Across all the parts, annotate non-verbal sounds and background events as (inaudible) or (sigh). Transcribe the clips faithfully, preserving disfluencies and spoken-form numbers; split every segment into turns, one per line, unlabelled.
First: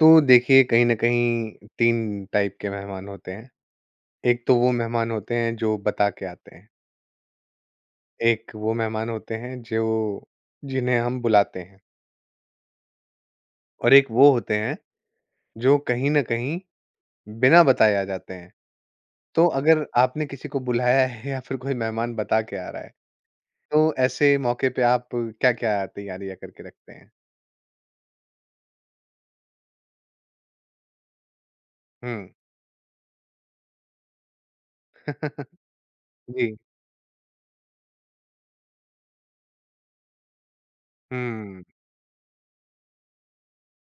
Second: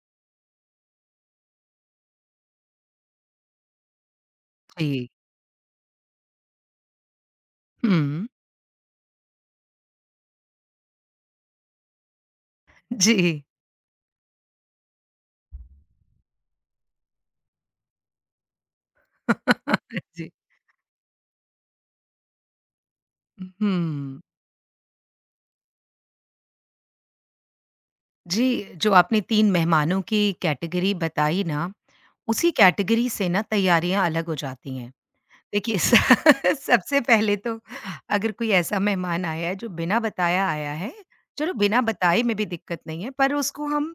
तो देखिए कहीं न कहीं तीन टाइप के मेहमान होते हैं। एक तो वो
जी।
मेहमान होते हैं जो बता के आते हैं,
हुँ,
एक वो मेहमान होते हैं जो जिन्हें हम बुलाते हैं
जी।
और एक वो होते हैं जो कहीं न कहीं बिना बताए आ जाते हैं। तो अगर
(laughs)
आपने
जी।
किसी को बुलाया है या फिर कोई मेहमान बता के आ रहा है,
हुँ।
तो ऐसे मौके पे आप क्या-क्या तैयारियाँ करके रखते हैं?
जी, जो आपने तीन मेहमानों की कैटेगरी बताई ना,
हुँ।
उसी कैटेगरी से ना तैयारियाँ अलग हो जाती हैं।
(laughs)
देखिए स
जी।
(laughs) सबसे पहले तो अगर कोई ऐसा मेहमान आया है जो बिना बताया आया है, चलो
हुँ।
बिना बताए में भी दिक्कत नहीं है, पर उसको हम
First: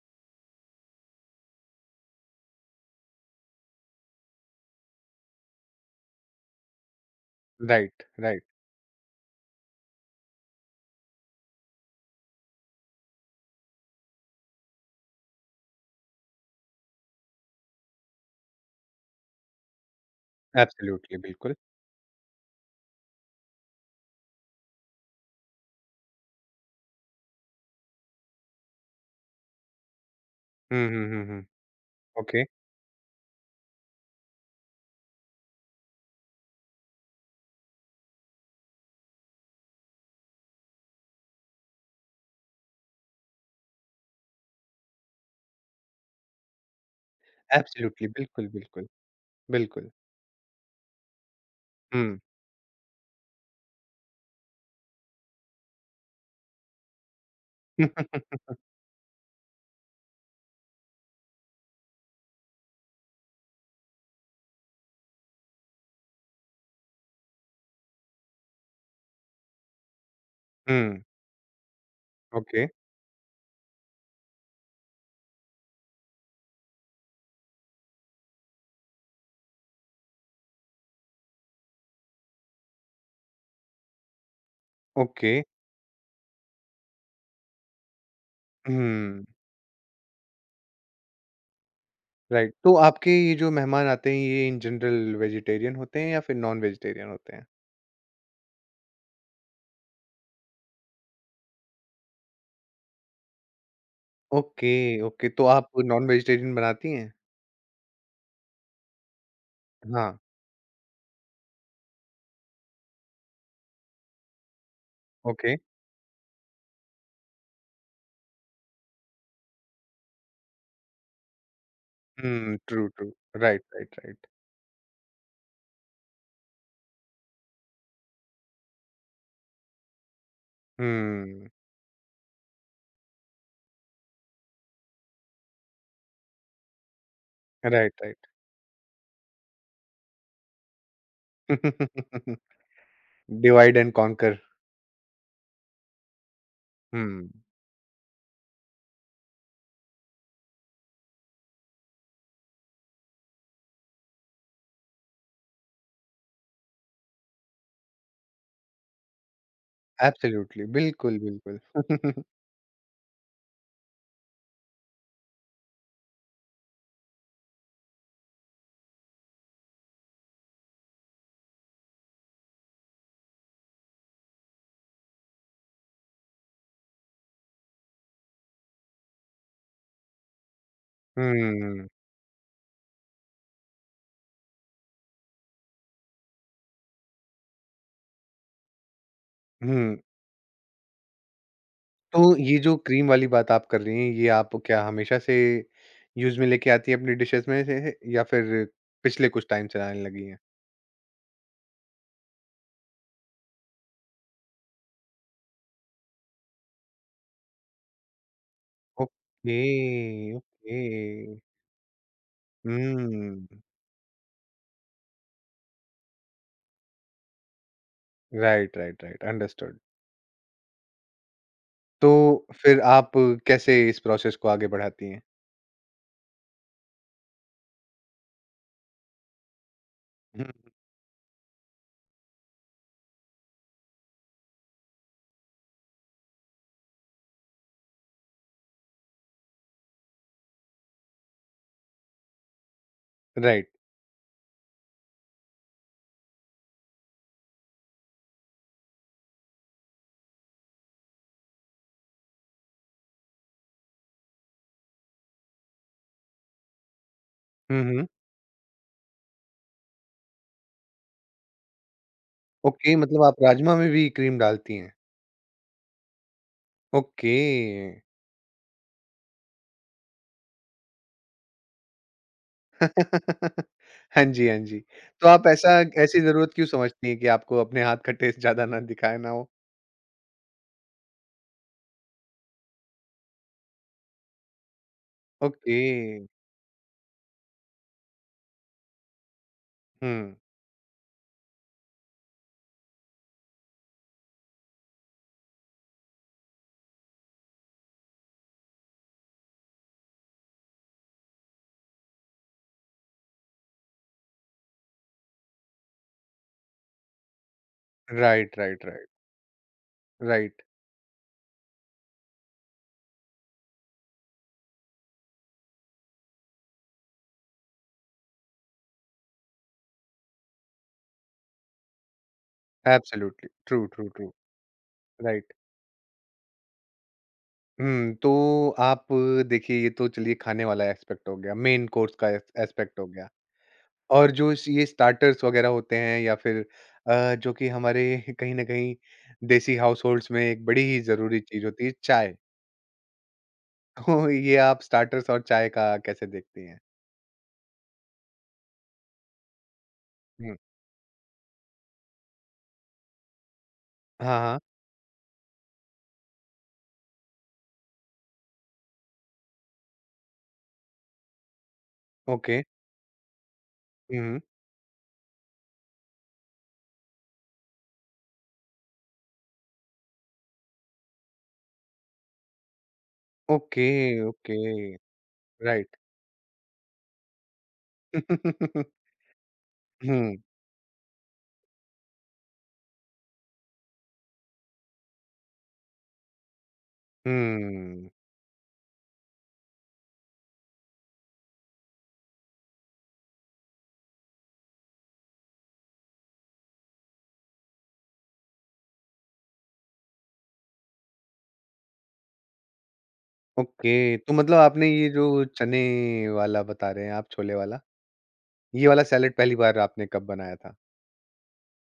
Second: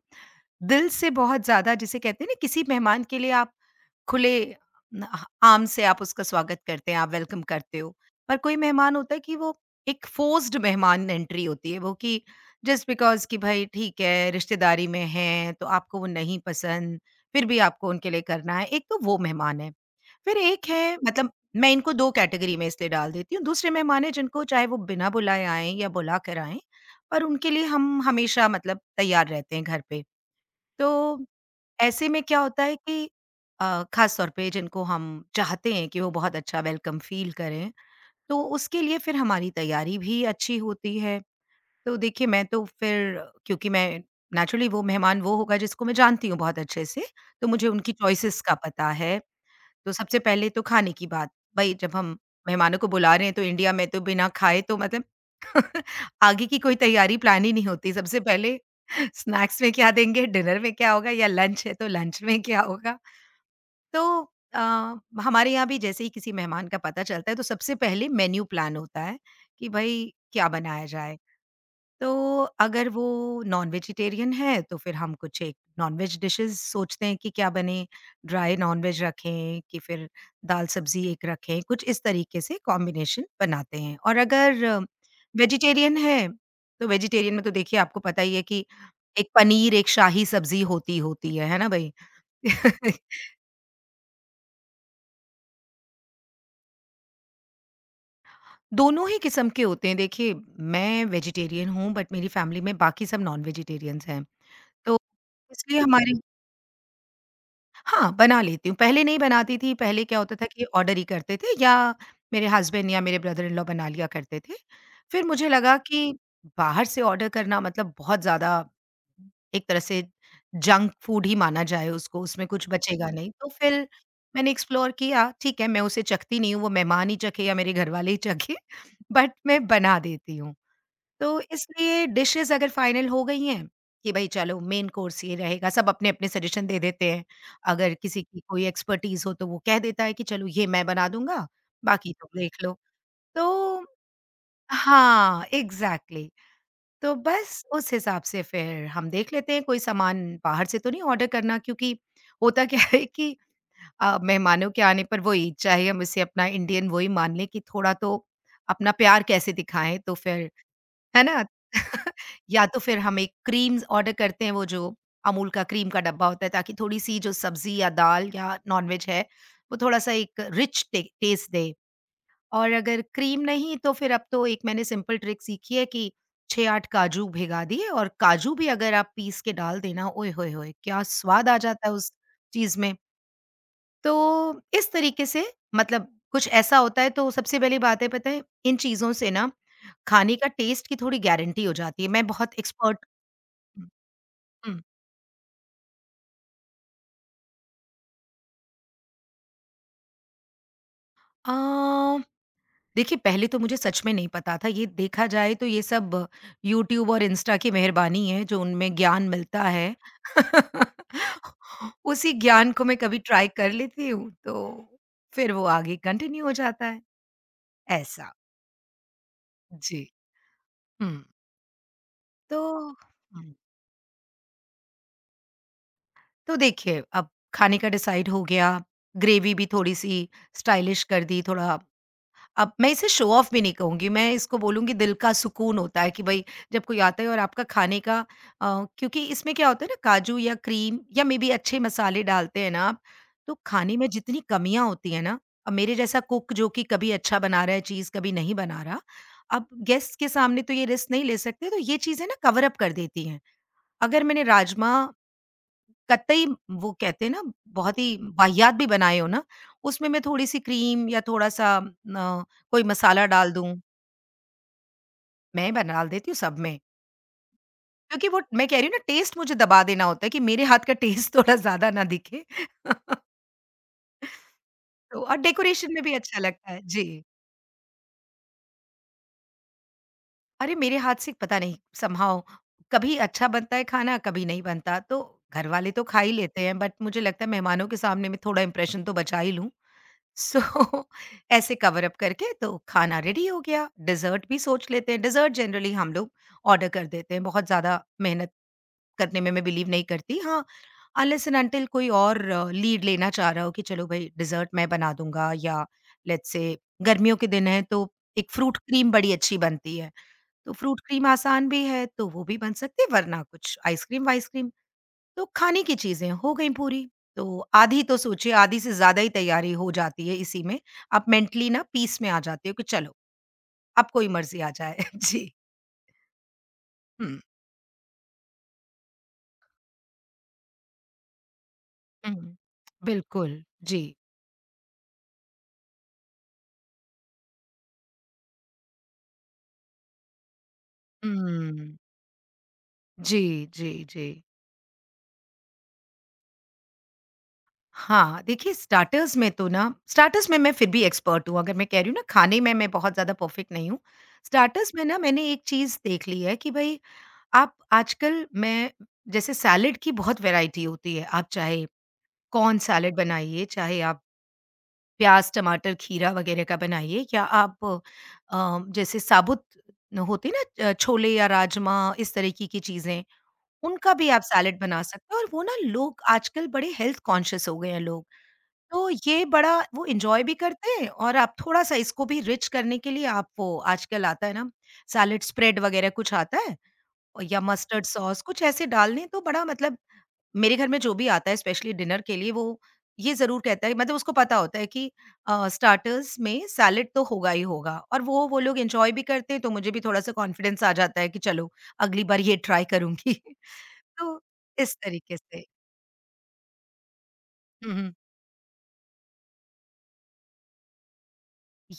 दिल से बहुत ज़्यादा जिसे कहते हैं ना किसी मेहमान के लिए आप खुले न ह आम से आप उसका स्वागत करते हैं, आप वेलकम करते हो।
राइट,
पर
राइट।
कोई मेहमान होता है कि वो एक फोर्स्ड मेहमान एंट्री होती है वो कि जस्ट बिकॉज़ कि भई ठीक है, रिश्तेदारी में हैं, तो आपको वो नहीं पसंद, फिर भी आपको उनके लिए करना है। एक तो वो मेहमान है। फिर एक है
एब्सोल्युटली
मतलब
बिल्कुल।
मैं इनको दो कैटेगरी में इसलिए डाल देती हूँ। दूसरे मेहमान हैं जिनको चाहे वो बिना बुलाए आएँ या बुला कर आएँ, पर उनके लिए हम हमेशा मतलब तैयार रहते हैं घर पे।
हुँ, हुँ, हुँ,
तो
हुँ।
ऐसे में क्या
ओके।
होता है कि अ, खास तौर पे जिनको हम चाहते हैं कि वो बहुत अच्छा वेलकम फ़ील करें, तो उसके लिए फिर हमारी तैयारी भी अच्छी होती है। तो देखिए मैं तो फिर क्योंकि मैं नेचुरली वो मेहमान वो होगा जिसको मैं जानती हूँ बहुत अच्छे से, तो मुझे उनकी
एब्सोल्युटली
चॉइसेस
बिल्कुल,
का
बिल्कुल।
पता है।
बिल्कुल।
तो सबसे पहले तो खाने की बात, भई जब हम
हुँ।
मेहमानों को बुला रहे हैं तो इंडिया में तो बिना खाए तो मतलब (laughs) आगे की कोई तैयारी प्लान ही नहीं होती। सबसे पहले (laughs) स्नैक्स में क्या देंगे, डिनर में क्या होगा या लंच है तो लंच में क्या होगा? तो अ, हमारे यहाँ भी जैसे ही किसी मेहमान का पता चलता है तो सबसे पहले मेन्यू प्लान होता है कि भाई क्या बनाया
हुँ,
जाए।
(laughs)
तो
ओके,
अगर वो नॉन वेजिटेरियन है तो फिर हम कुछ एक नॉन-वेज डिशेज़ सोचते हैं कि क्या बने, ड्राई नॉन-वेज रखें कि फिर दाल-सब्ज़ी एक रखें, कुछ इस तरीके से कॉम्बिनेशन बनाते हैं। और अगर
ओके।
वेजिटेरियन है, तो वेजिटेरियन में तो देखिए आपको पता ही है कि
हुँ,
एक पनीर, एक शाही सब्ज़ी होती होती है, है ना भई?
राइट। तो
(laughs)
आपके ये जो मेहमान आते हैं ये इन जनरल वेजिटेरियन होते हैं या फिर नॉन-वेजिटेरियन होते हैं?
दोनों ही किस्म के होते हैं। देखिए, मैं वेजिटेरियन हूँ बट मेरी फैमिली में बाकी सब नॉन वेजिटेरियंस हैं।
ओके,
तो
ओके। तो आप
इसलिए हमारे
नॉन-वेजिटेरियन बनाती हैं?
हाँ, बना लेती हूँ। पहले नहीं बनाती थी, पहले
हाँ,
क्या होता था कि ऑर्डर ही करते थे या मेरे हस्बैंड या मेरे ब्रदर इन लॉ बना लिया करते थे। फिर मुझे
ओके।
लगा कि बाहर से ऑर्डर करना मतलब बहुत ज़्यादा एक तरह से जंक फूड ही माना जाए उसको, उसमें
हुँ,
कुछ
ट्रू,
बचेगा
ट्रू।
नहीं। तो
राइट,
फिर
राइट, राइट।
मैंने एक्सप्लोर किया, ठीक है, मैं उसे चखती नहीं हूँ, वो मेहमान ही चखे या मेरे घरवाले ही चखें, (laughs) बट मैं बना देती हूँ। तो
हुँ,
इसलिए डिशेज़ अगर फाइनल हो गई हैं कि भई चलो मेन कोर्स ये रहेगा, सब अपने-अपने सजेशन दे देते हैं।
राइट,
अगर किसी
राइट।
की कोई एक्सपर्टीज़ हो तो वो कह देता है कि चलो ये मैं बना दूँगा, बाकी तुम
(laughs)
देख लो। तो
डिवाइड एंड कॉन्कर। (laughs)
हाँ, एग्ज़ैक्टली। तो
हुँ,
बस उस हिसाब से फिर हम देख लेते हैं कोई सामान बाहर से तो नहीं ऑर्डर करना क्योंकि होता क्या है कि अ, मेहमानों के आने पर वही चाहे हम इसे अपना इंडियन वही मान लें कि थोड़ा तो अपना प्यार कैसे दिखाएँ, तो फिर
एब्सोल्युटली, बिल्कुल,
है ना?
बिल्कुल।
(laughs)
(laughs)
या तो फिर हम एक क्रीम्स ऑर्डर करते हैं, वो जो अमूल का क्रीम का डब्बा होता है, ताकि थोड़ी-सी जो सब्ज़ी या दाल या नॉन-वेज है, वो थोड़ा-सा एक रिच टे टेस्ट दे। और अगर क्रीम नहीं, तो फिर अब तो एक मैंने सिंपल ट्रिक सीखी है कि छह आठ काजू भिगा दिए और काजू भी अगर आप पीस के डाल देना, ओए होए होए! क्या स्वाद आ
हुँ,
जाता है उस चीज़ में। तो इस तरीके से मतलब कुछ ऐसा होता है, तो सबसे पहली बात है, पता है, इन चीज़ों से ना
हुँ।
खाने का टेस्ट की थोड़ी गारंटी हो जाती है।
तो
मैं बहुत
ये जो
एक्सपर्ट
क्रीम वाली बात आप कर
हुँ,
रही हैं, ये आप
हुँ।
क्या हमेशा से यूज़ में लेके आती हैं अपनी डिशेज़ में से है या फिर पिछले कुछ टाइम से लाने लगी हैं?
अ, देखिए पहले तो मुझे सच में नहीं पता था। ये देखा जाए तो ये सब यूट्यूब और इंस्टा की मेहरबानी है जो उनमें ज्ञान
ओके,
मिलता है।
ओके।
(laughs) उसी ज्ञान को मैं कभी ट्राई
हुँ।
कर लेती हूँ तो फिर वो आगे कंटिन्यू हो जाता है, ऐसा।
Right, right, right, understood.
जी। हुँ,
तो
तो
फिर आप
हुँ,
कैसे इस प्रोसेस को आगे बढ़ाती हैं?
तो देखिए अब खाने का डिसाइड हो गया, ग्रेवी भी थोड़ी-सी
हुँ,
स्टाइलिश कर दी, थोड़ा अब मैं इसे शो ऑफ भी नहीं कहूँगी, मैं इसको बोलूँगी दिल का सुकून होता है कि भई जब कोई आता है और आपका खाने का अ, क्योंकि इसमें क्या होता है ना काजू या क्रीम या मेबी अच्छे मसाले डालते हैं ना आप, तो
राइट।
खाने में जितनी कमियाँ होती हैं ना, अब मेरे जैसा कुक जो कि कभी अच्छा बना रहा है चीज़, कभी नहीं बना रहा, अब गेस्ट के सामने तो ये रिस्क नहीं ले सकते, तो ये चीज़ें ना कवर अप कर देती हैं। अगर मैंने राजमा कतई वो कहते हैं ना
हुँ,
बहुत
हुँ।
ही वाहियात भी बनाए हो ना, उसमें मैं थोड़ी-सी क्रीम या थोड़ा-सा अ, कोई
ओके, मतलब
मसाला
आप
डाल दूँ,
राजमा में भी क्रीम डालती हैं?
मैं बना डाल देती हूँ सब में।
ओके।
क्योंकि वो मैं कह रही हूँ ना टेस्ट मुझे दबा देना होता है कि मेरे हाथ का टेस्ट थोड़ा ज़्यादा ना दिखे। (laughs)
(laughs) हाँ जी, हाँ जी।
तो
तो
और
आप ऐसा
डेकोरेशन में भी
ऐसी
अच्छा
ज़रूरत क्यों
लगता है। जी।
समझती हैं कि आपको अपने हाथ का टेस्ट ज़्यादा ना दिखाए ना हो?
अरे मेरे हाथ से पता नहीं समहाउ कभी अच्छा बनता है खाना, कभी नहीं बनता। तो
ओके।
घरवाले तो खा ही लेते हैं बट मुझे लगता है मेहमानों के सामने मैं थोड़ा इम्प्रेशन तो बचा ही लूँ।
हम्म।
सो (laughs) ऐसे कवर अप करके तो खाना रेडी हो गया, डेज़र्ट भी सोच लेते हैं, डेज़र्ट जनरली हम लोग ऑर्डर कर देते हैं, बहुत ज़्यादा मेहनत करने में मैं बिलीव नहीं करती। हाँ, अनलेस एंड अनटिल कोई और लीड लेना चाह रहा हो कि चलो भई डेज़र्ट मैं बना दूँगा या लेट्स से गर्मियों के दिन हैं तो एक
right,
fruit
right, right.
Cream बड़ी अच्छी बनती है,
राइट।
तो फ्रूट क्रीम आसान भी है तो वो भी बन सकती है वरना कुछ आइसक्रीम-वाइसक्रीम। तो खाने की चीज़ें हो गई पूरी, तो आधी तो सोचिए आधी से ज़्यादा ही तैयारी हो जाती है इसी में। आप मेंटली ना पीस में आ जाते हो कि चलो,
एब्सोल्युटली ट्रू, ट्रू,
अब कोई
ट्रू।
मर्ज़ी आ जाए। (laughs) जी।
राइट।
हुँ।
हम्म। तो आप देखिए ये तो चलिए खाने वाला एस्पेक्ट हो गया, मेन कोर्स का
हुँ।
एस्पेक्ट हो गया।
बिल्कुल। जी।
और जो इस- ये स्टार्टर्स वगैरह होते हैं या फिर अ, जो कि हमारे (laughs) कहीं ना कहीं देसी हाउस होल्ड्स में एक बड़ी ही जरूरी चीज होती है
हुँ।
चाय।
जी, जी,
तो
जी।
ये आप स्टार्टर्स और चाय का कैसे देखती हैं?
हाँ, देखिए स्टार्टर्स में तो ना स्टार्टर्स
हम्म।
में मैं फिर भी एक्सपर्ट हूँ, अगर मैं कह रही हूँ ना खाने में मैं बहुत ज़्यादा परफेक्ट नहीं हूँ।
हाँ, हाँ।
स्टार्टर्स में ना मैंने एक चीज़ देख ली है कि भई आप आजकल मैं जैसे सैलेड की बहुत वैराइटी होती है। आप चाहे
ओके।
कॉर्न सैलेड बनाइए, चाहे आप
हम्म।
प्याज़, टमाटर, खीरा वगैरह का बनाइए या आप अ, जैसे साबुत होते हैं ना अ, छोले या राजमा इस तरीके की चीज़ें,
ओके,
उनका भी आप
ओके।
सैलेड बना सकते हैं और वो ना
राइट।
लोग आजकल बड़े हेल्थ कॉन्शियस हो गए हैं लोग। तो
(laughs)
ये बड़ा वो
हम्म।
एन्जॉय भी करते हैं और आप थोड़ा-सा इसको भी रिच करने के लिए आप वो आजकल आता है ना सैलेड स्प्रेड वगैरह कुछ आता है और या मस्टर्ड
हुँ,
सॉस कुछ ऐसे डाल दें तो बड़ा मतलब मेरे घर में जो भी आता है स्पेशली डिनर के लिए वो ये ज़रूर कहता है मतलब उसको पता होता है कि अ, स्टार्टर्स में सैलेड तो होगा ही होगा और वो वो लोग एंजॉय भी करते हैं तो मुझे भी थोड़ा-सा कॉन्फिडेंस आ जाता है कि चलो अगली बार ये ट्राई करूँगी। (laughs)
ओके। तो
तो
मतलब आपने
इस
ये जो
तरीके से
चने वाला बता रहे हैं आप, छोले वाला,
हुँ, हुँ।
ये वाला सैलेड पहली बार आपने कब बनाया था?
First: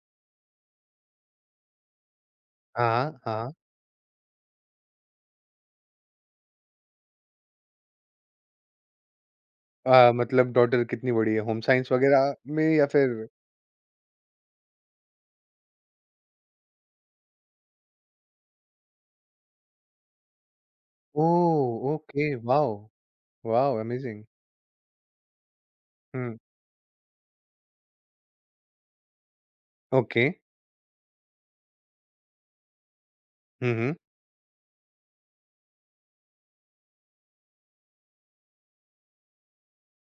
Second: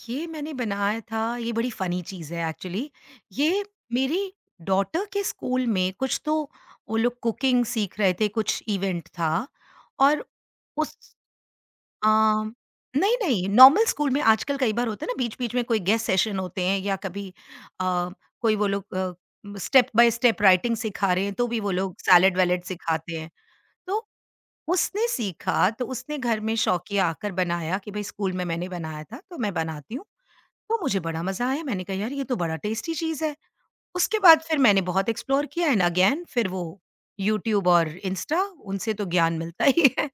ये मैंने बनाया था ये बड़ी फ़नी चीज़ है
हाँ,
एक्चुअली।
हाँ, हाँ।
ये मेरी डॉटर के स्कूल में कुछ तो वो लोग कुकिंग सीख रहे थे, कुछ इवेंट था
अ,
और
मतलब डॉटर
उस
कितनी बड़ी है, होम साइंस वगैरह
अम,
में या फिर
नहीं, नहीं, नॉर्मल स्कूल में आजकल कई बार होता है ना बीच-बीच में कोई गेस्ट सेशन होते हैं या कभी अ, कोई वो लोग अ, स्टेप बाय स्टेप राइटिंग सिखा रहे हैं, तो भी वो
ओह!
लोग
ओके,
सैलेड-वैलेड
वॉव!
सिखाते हैं।
वॉव,
तो
अमेज़िंग।
उसने सीखा, तो उसने
हुँ,
घर में शौकिया आकर बनाया कि भई स्कूल में मैंने बनाया था, तो मैं बनाती हूँ।
ओके।
तो मुझे बड़ा मज़ा आया, मैंने कहा यार ये तो बड़ा टेस्टी चीज़ है।
हुँ, हुँ।
उसके बाद फिर मैंने बहुत एक्सप्लोर किया एंड अगेन फिर वो यूट्यूब और इंस्टा उनसे तो ज्ञान मिलता ही है।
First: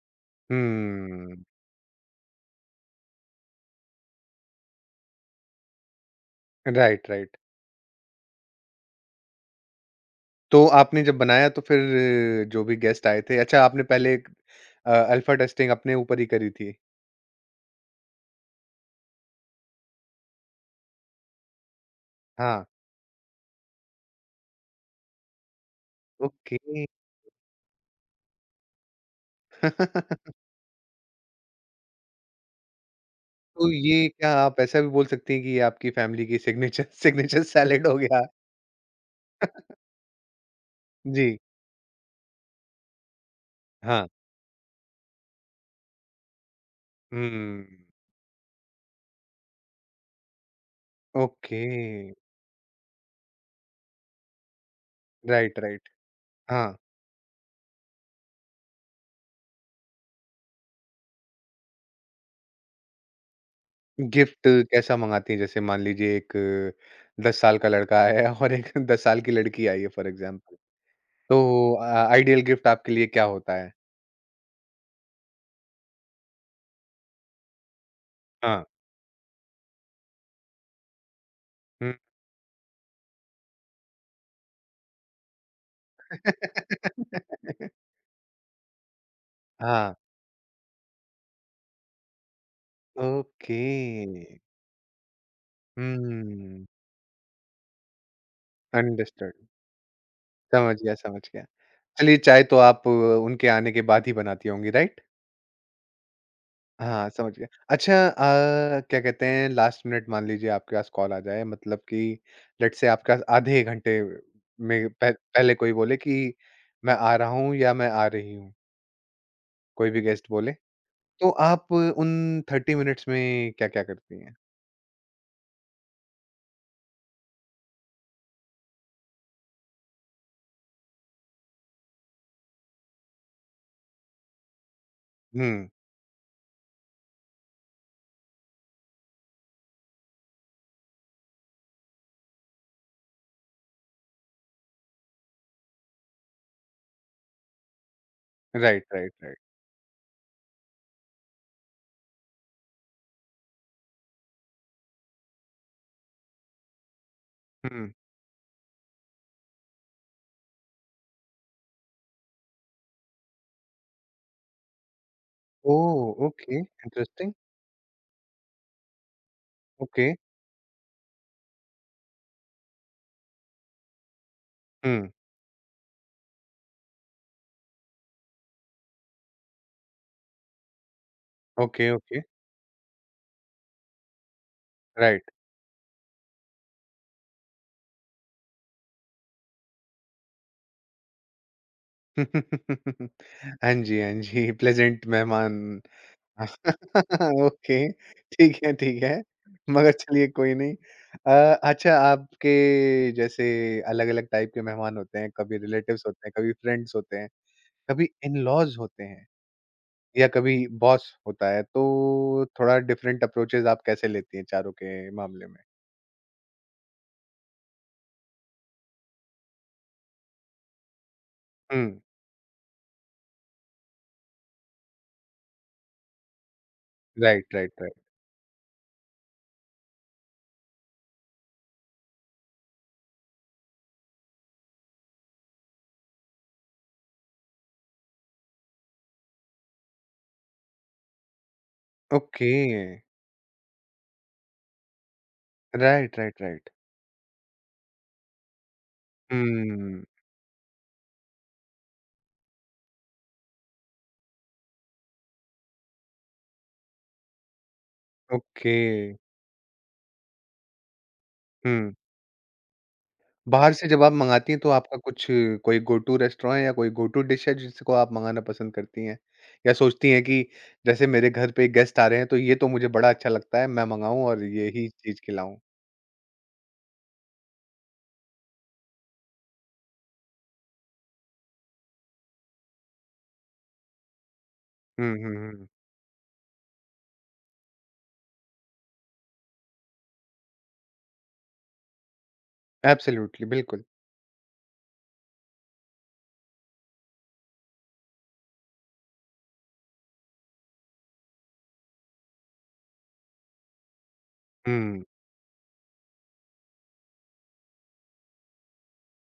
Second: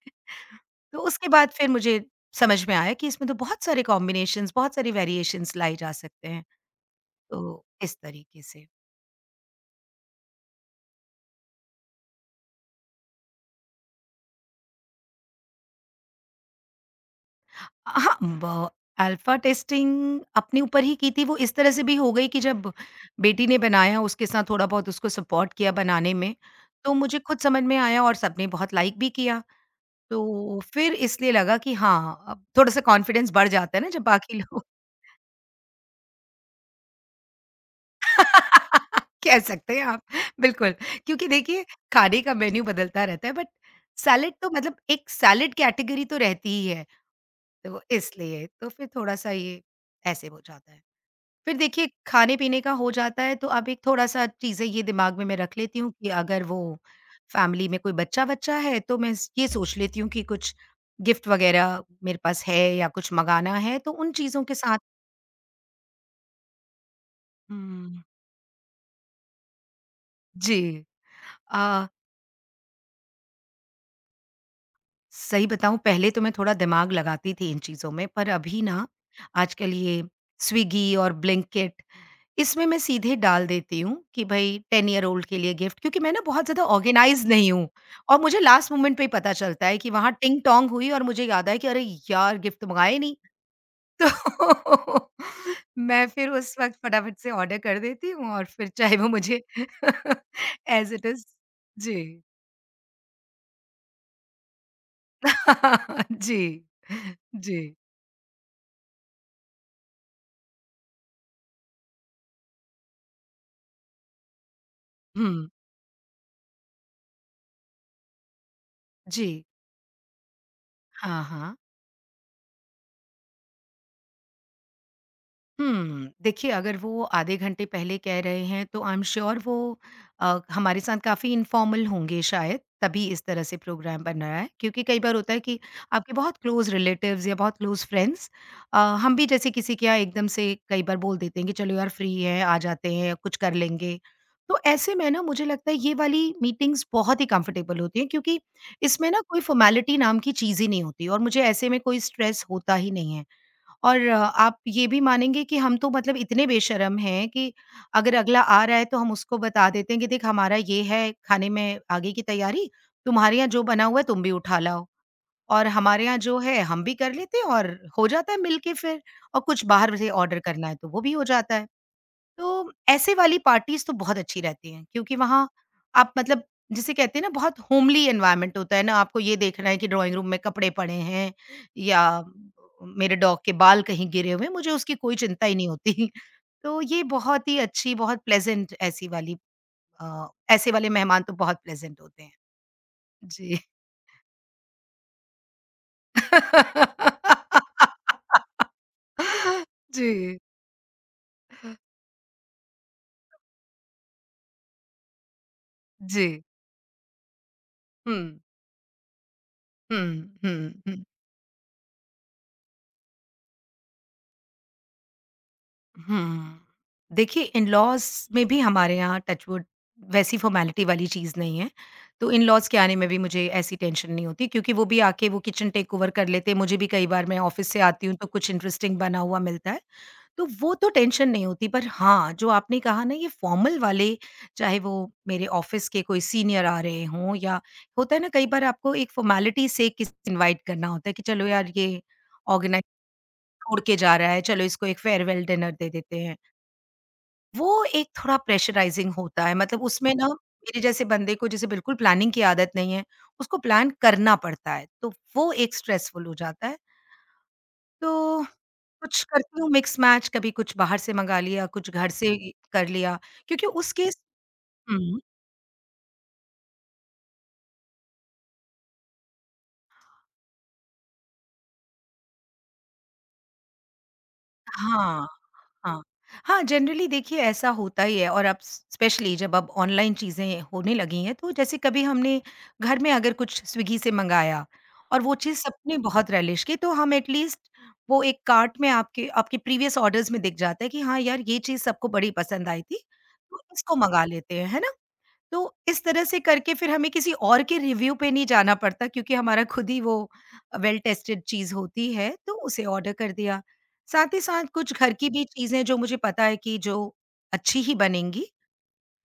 तो उसके
हुँ,
बाद फिर मुझे समझ में आया कि इसमें तो बहुत सारे कॉम्बिनेशंस, बहुत सारी वेरिएशंस लाए जा सकते हैं,
राइट, राइट।
तो इस तरीके से।
तो आपने जब बनाया तो फिर अ, जो भी गेस्ट आए थे, अच्छा आपने पहले एक अ, अल्फा टेस्टिंग अपने ऊपर ही करी थी?
हाँ, ब अल्फा टेस्टिंग अपने ऊपर ही की थी, वो इस तरह से भी हो गई कि
हाँ,
जब बेटी ने बनाया, उसके साथ थोड़ा बहुत उसको सपोर्ट किया बनाने में,
ओके।
तो मुझे खुद समझ में आया और सबने बहुत लाइक भी किया।
(laughs)
तो फिर इसलिए लगा कि हाँ, अब थोड़ा-सा कॉन्फिडेंस बढ़
तो
जाता है ना जब
ये क्या
बाकी
आप
लोग
ऐसा भी बोल सकती हैं कि ये आपकी फैमिली की सिग्नेचर सिग्नेचर सैलेड हो गया?
(laughs) कह सकते हैं आप बिल्कुल, क्योंकि
जी,
देखिए खाने का मेन्यू बदलता रहता है बट
हाँ।
सैलेड तो मतलब एक सैलेड कैटेगरी तो रहती ही है। तो
हुँ,
इसलिए, तो फिर थोड़ा-सा ये ऐसे हो जाता है। फिर
ओके।
देखिए खाने-पीने का हो जाता है तो अब एक थोड़ा-सा चीज़ें ये दिमाग में मैं रख
राइट,
लेती
राइट।
हूँ कि अगर वो
हाँ,
फैमिली में कोई बच्चा-वच्चा है तो मैं स ये सोच लेती हूँ कि कुछ गिफ्ट वगैरह मेरे पास है या कुछ मँगाना है तो उन चीज़ों
गिफ्ट
के साथ।
कैसा मँगाती हैं? जैसे मान लीजिए एक दस साल का लड़का
हुँ,
आया है और एक (laughs) दस साल की लड़की आई है फॉर एग्ज़ाम्पल,
जी।
तो अ,
अ,
आइडियल गिफ्ट आपके लिए क्या होता है?
सही बताऊँ पहले तो मैं थोड़ा दिमाग लगाती थी इन चीज़ों में, पर अभी
हाँ।
ना आजकल ये स्विगी और ब्लिंकिट
हुँ।
इसमें मैं सीधे डाल देती हूँ कि भई टेन ईयर ओल्ड के लिए गिफ्ट, क्योंकि मैं ना बहुत ज़्यादा ऑर्गेनाइज़ नहीं हूँ
(laughs)
और मुझे लास्ट मोमेंट पे ही पता चलता है कि
हाँ,
वहाँ टिंग-टोंग हुई और मुझे याद आया कि अरे यार! गिफ्ट तो मँगाया ही नहीं।
ओके।
(laughs) तो मैं फिर उस
हुँ,
वक़्त फटाफट से ऑर्डर कर देती हूँ और फिर चाहे वो
अंडरस्टूड।
मुझे (laughs)
समझ गया,
एज़ इट
समझ
इज़।
गया। चलिए,
जी।
चाय तो आप उनके आने के बाद ही बनाती होंगी, राइट?
(laughs) जी।
हाँ, समझ गया।
जी।
अच्छा अ, क्या कहते हैं लास्ट मिनट मान लीजिए आपके पास कॉल आ जाए, मतलब कि लेट्स से आपके पास आधे घंटे में पह
हुँ।
पहले कोई बोले कि मैं आ रहा हूँ या मैं आ रही हूँ,
जी,
कोई भी गेस्ट बोले।
हाँ,
तो
हाँ।
आप उन तीस मिनट्स में क्या-क्या करती हैं?
हुँ, देखिए अगर वो आधे घंटे पहले कह रहे हैं तो आई एम श्योर वो अ, हमारे साथ काफ़ी इन्फॉर्मल होंगे शायद, तभी इस तरह से प्रोग्राम बन रहा है। क्योंकि कई बार होता है कि
हुँ,
आपके बहुत क्लोज़ रिलेटिव्स या बहुत क्लोज़ फ्रेंड्स, अ, हम भी जैसे किसी के यहाँ एकदम से कई बार बोल देते हैं कि चलो यार फ्री हैं, आ जाते हैं, कुछ कर लेंगे। तो ऐसे में ना मुझे लगता है ये वाली मीटिंग्स बहुत ही कम्फ़र्टेबल होती हैं, क्योंकि
राइट,
इसमें
राइट,
ना
राइट।
कोई फ़ॉर्मेलिटी नाम की चीज़ ही नहीं होती और मुझे ऐसे में कोई स्ट्रेस होता ही नहीं है। और अ, आप ये भी मानेंगे कि हम तो मतलब इतने बेशर्म हैं कि
हुँ।
अगर अगला आ रहा है तो हम उसको बता देते हैं कि देख हमारा ये है खाने में आगे की तैयारी, तुम्हारे यहाँ जो बना हुआ है तुम भी उठा लाओ और
ओह!
हमारे यहाँ जो है
ओके,
हम भी कर
इंटरेस्टिंग।
लेते हैं और हो जाता है मिलके। फिर और कुछ बाहर
ओके।
से ऑर्डर करना है तो वो भी हो जाता है। तो ऐसे वाली पार्टीज़ तो बहुत अच्छी रहती हैं,
हुँ,
क्योंकि वहाँ आप मतलब जिसे कहते हैं ना बहुत होमली एनवायरनमेंट होता है ना, आपको ये देखना है कि ड्राइंग रूम में कपड़े पड़े हैं
ओके,
या
ओके,
मेरे डॉग के बाल कहीं गिरे हुए हैं, मुझे उसकी कोई
राइट।
चिंता ही नहीं होती। (laughs) तो ये बहुत ही अच्छी, बहुत प्लेज़ेंट ऐसी वाली अ, ऐसे वाले मेहमान तो बहुत प्लेज़ेंट होते हैं।
(laughs)
जी।
हाँ जी, हाँ जी, प्लेज़ेंट मेहमान।
(laughs)
(laughs) ओके, ठीक है, ठीक है। मगर चलिए
जी।
कोई नहीं। अ, अच्छा आपके जैसे अलग-अलग टाइप के मेहमान होते हैं, कभी रिलेटिव्स
जी।
होते हैं, कभी फ्रेंड्स होते हैं, कभी
हुँ,
इन-लॉज़ होते हैं या
हुँ,
कभी
हुँ।
बॉस होता है, तो थोड़ा डिफरेंट अप्रोचेज़ आप कैसे लेती हैं चारों के मामले में?
हुँ। देखिए इन-लॉज़ में भी हमारे यहाँ टचवुड वैसी फ़ॉर्मेलिटी वाली चीज़ नहीं है।
हुँ,
तो इन-लॉज़ के आने में भी मुझे ऐसी टेंशन नहीं होती, क्योंकि वो भी आके वो किचन टेक ओवर कर लेते हैं। मुझे भी कई बार मैं
राइट,
ऑफ़िस
राइट,
से
राइट।
आती हूँ तो कुछ इंटरेस्टिंग बना हुआ मिलता है। तो वो तो टेंशन नहीं होती, पर हाँ, जो आपने कहा ना ये फ़ॉर्मल वाले, चाहे वो मेरे ऑफ़िस के कोई सीनियर आ रहे हों, या होता है ना कई बार आपको एक फ़ॉर्मेलिटी से किसी इनवाइट करना होता है कि चलो यार ये
ओके,
ऑर्गेनाइज़र छोड़ के जा रहा है, चलो इसको एक फेयरवेल डिनर दे
राइट,
देते हैं।
Right, right.
वो एक थोड़ा प्रेशराइज़िंग होता है, मतलब
हुँ,
उसमें ना मेरे जैसे बंदे को जिसे बिल्कुल प्लानिंग की आदत नहीं है, उसको प्लान करना पड़ता है, तो वो एक स्ट्रेसफुल हो जाता है। तो
ओके,
कुछ करती हूँ मिक्स मैच, कभी कुछ बाहर से मँगा लिया, कुछ
हुँ।
घर से ही कर लिया क्योंकि
बाहर से
उस
जब आप
केस।
मँगाती हैं तो आपका
हुँ,
कुछ कोई गो टू रेस्टोरेंट है या कोई गो टू डिश है जिसको आप मँगाना पसंद करती हैं? या सोचती हैं कि जैसे मेरे घर पे गेस्ट आ रहे हैं तो ये तो मुझे बड़ा अच्छा लगता है, मैं मँगाऊँ और यही चीज़
हाँ।
खिलाऊँ?
हाँ। हाँ, जनरली देखिए ऐसा होता ही है और अब स स्पेशली जब अब ऑनलाइन चीज़ें होने लगी हैं, तो जैसे कभी हमने घर में अगर कुछ स्विगी से मंगाया
हुँ,
और वो
हुँ,
चीज़
हुँ।
सबने बहुत रैलिश की, तो हम एटलीस्ट वो एक कार्ट में आपके आपके प्रीवियस ऑर्डर्स में दिख जाता है कि हाँ यार, ये चीज़ सबको बड़ी पसंद आई थी,
एब्सोल्युटली,
तो
बिल्कुल।
इसको मँगा लेते हैं, है ना? तो इस तरह से करके फिर हमें किसी और के रिव्यू पे नहीं जाना पड़ता, क्योंकि हमारा खुद ही वो वेल टेस्टेड चीज़ होती है, तो उसे ऑर्डर कर दिया। साथ ही साथ कुछ
हुँ,
घर की भी चीज़ें जो मुझे पता है कि जो अच्छी ही बनेंगी,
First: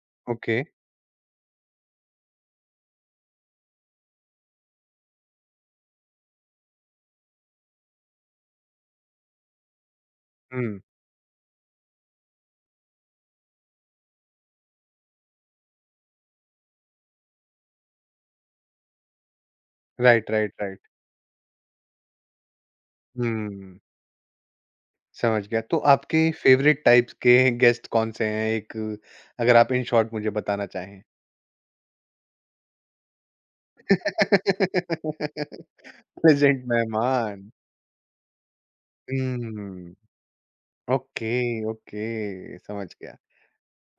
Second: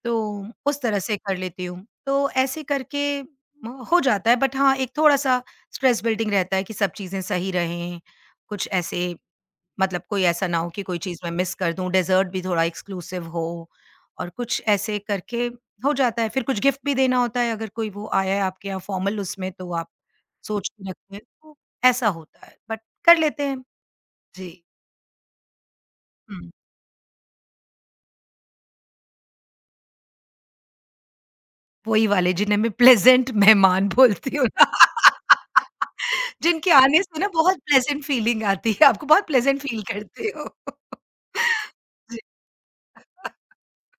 तो
ओके।
उस तरह से कर लेती हूँ। तो ऐसे करके म हो जाता है बट हाँ, एक थोड़ा-सा स्ट्रेस बिल्डिंग रहता है कि सब चीज़ें सही रहें, कुछ ऐसे मतलब कोई ऐसा ना हो
हुँ,
कि कोई चीज़ मैं मिस कर दूँ, डेज़र्ट भी थोड़ा एक्सक्लूसिव हो और कुछ ऐसे करके हो जाता है। फिर कुछ गिफ्ट भी देना होता है अगर कोई वो आया है आपके यहाँ फॉर्मल उसमें तो आप
राइट, राइट,
सोच
राइट।
के रखते हैं, तो ऐसा होता है, बट कर लेते हैं।
हुँ,
जी,
समझ गया। तो आपके
हुँ,
फ़ेवरेट टाइप्स के गेस्ट कौन-से हैं? एक अगर आप इन शॉर्ट मुझे बताना चाहें।
वही वाले जिन्हें मैं प्लेज़ेंट मेहमान बोलती हूँ।
(laughs)
(laughs)
प्लेज़ेंट
जिनके आने से ना
मेहमान।
बहुत प्लेज़ेंट फीलिंग आती है, आपको बहुत प्लेज़ेंट फील
हुँ।
करते हो।
ओके,
(laughs) जी।
ओके, समझ गया।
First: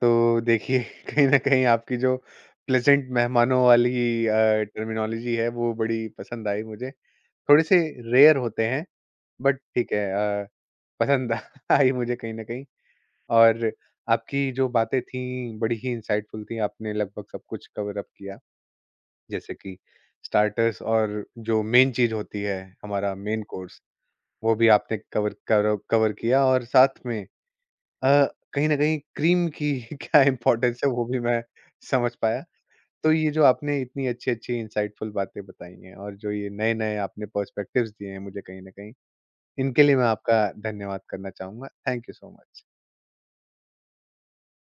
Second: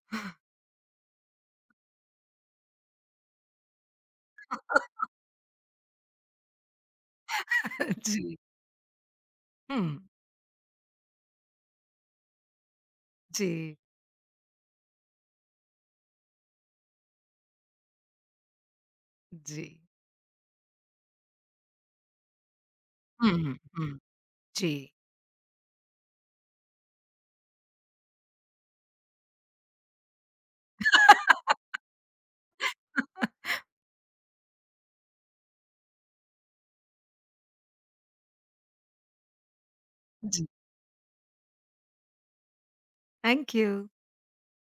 तो देखिए (laughs) कहीं न कहीं आपकी जो प्लेज़ेंट मेहमानों वाली अ,
(laughs)
टर्मिनोलॉजी है वो बड़ी पसंद आई मुझे। थोड़े से रेयर
जी,
होते हैं बट
हुँ,
ठीक है, अ, पसंद (laughs) आई मुझे कहीं न कहीं। और
जी,
आपकी जो बातें थीं बड़ी ही इनसाइटफुल थीं, आपने लगभग सब कुछ कवर अप किया। जैसे
जी।
कि स्टार्टर्स और जो मेन चीज़ होती है हमारा
Hmm.
Main
Hmm.
Course,
Hmm.
वो भी आपने कवर करो कवर किया और साथ में अ, कहीं न कहीं क्रीम की (laughs) क्या इम्पोर्टेंस है वो भी मैं समझ पाया। तो ये जो आपने इतनी अच्छी-अच्छी इनसाइटफुल बातें बताई हैं और जो ये नए-नए आपने पर्सपेक्टिव्स दिए हैं मुझे कहीं न कहीं, इनके लिए मैं
Yes.
आपका धन्यवाद करना चाहूँगा। Thank you so much.
Thank you. (laughs)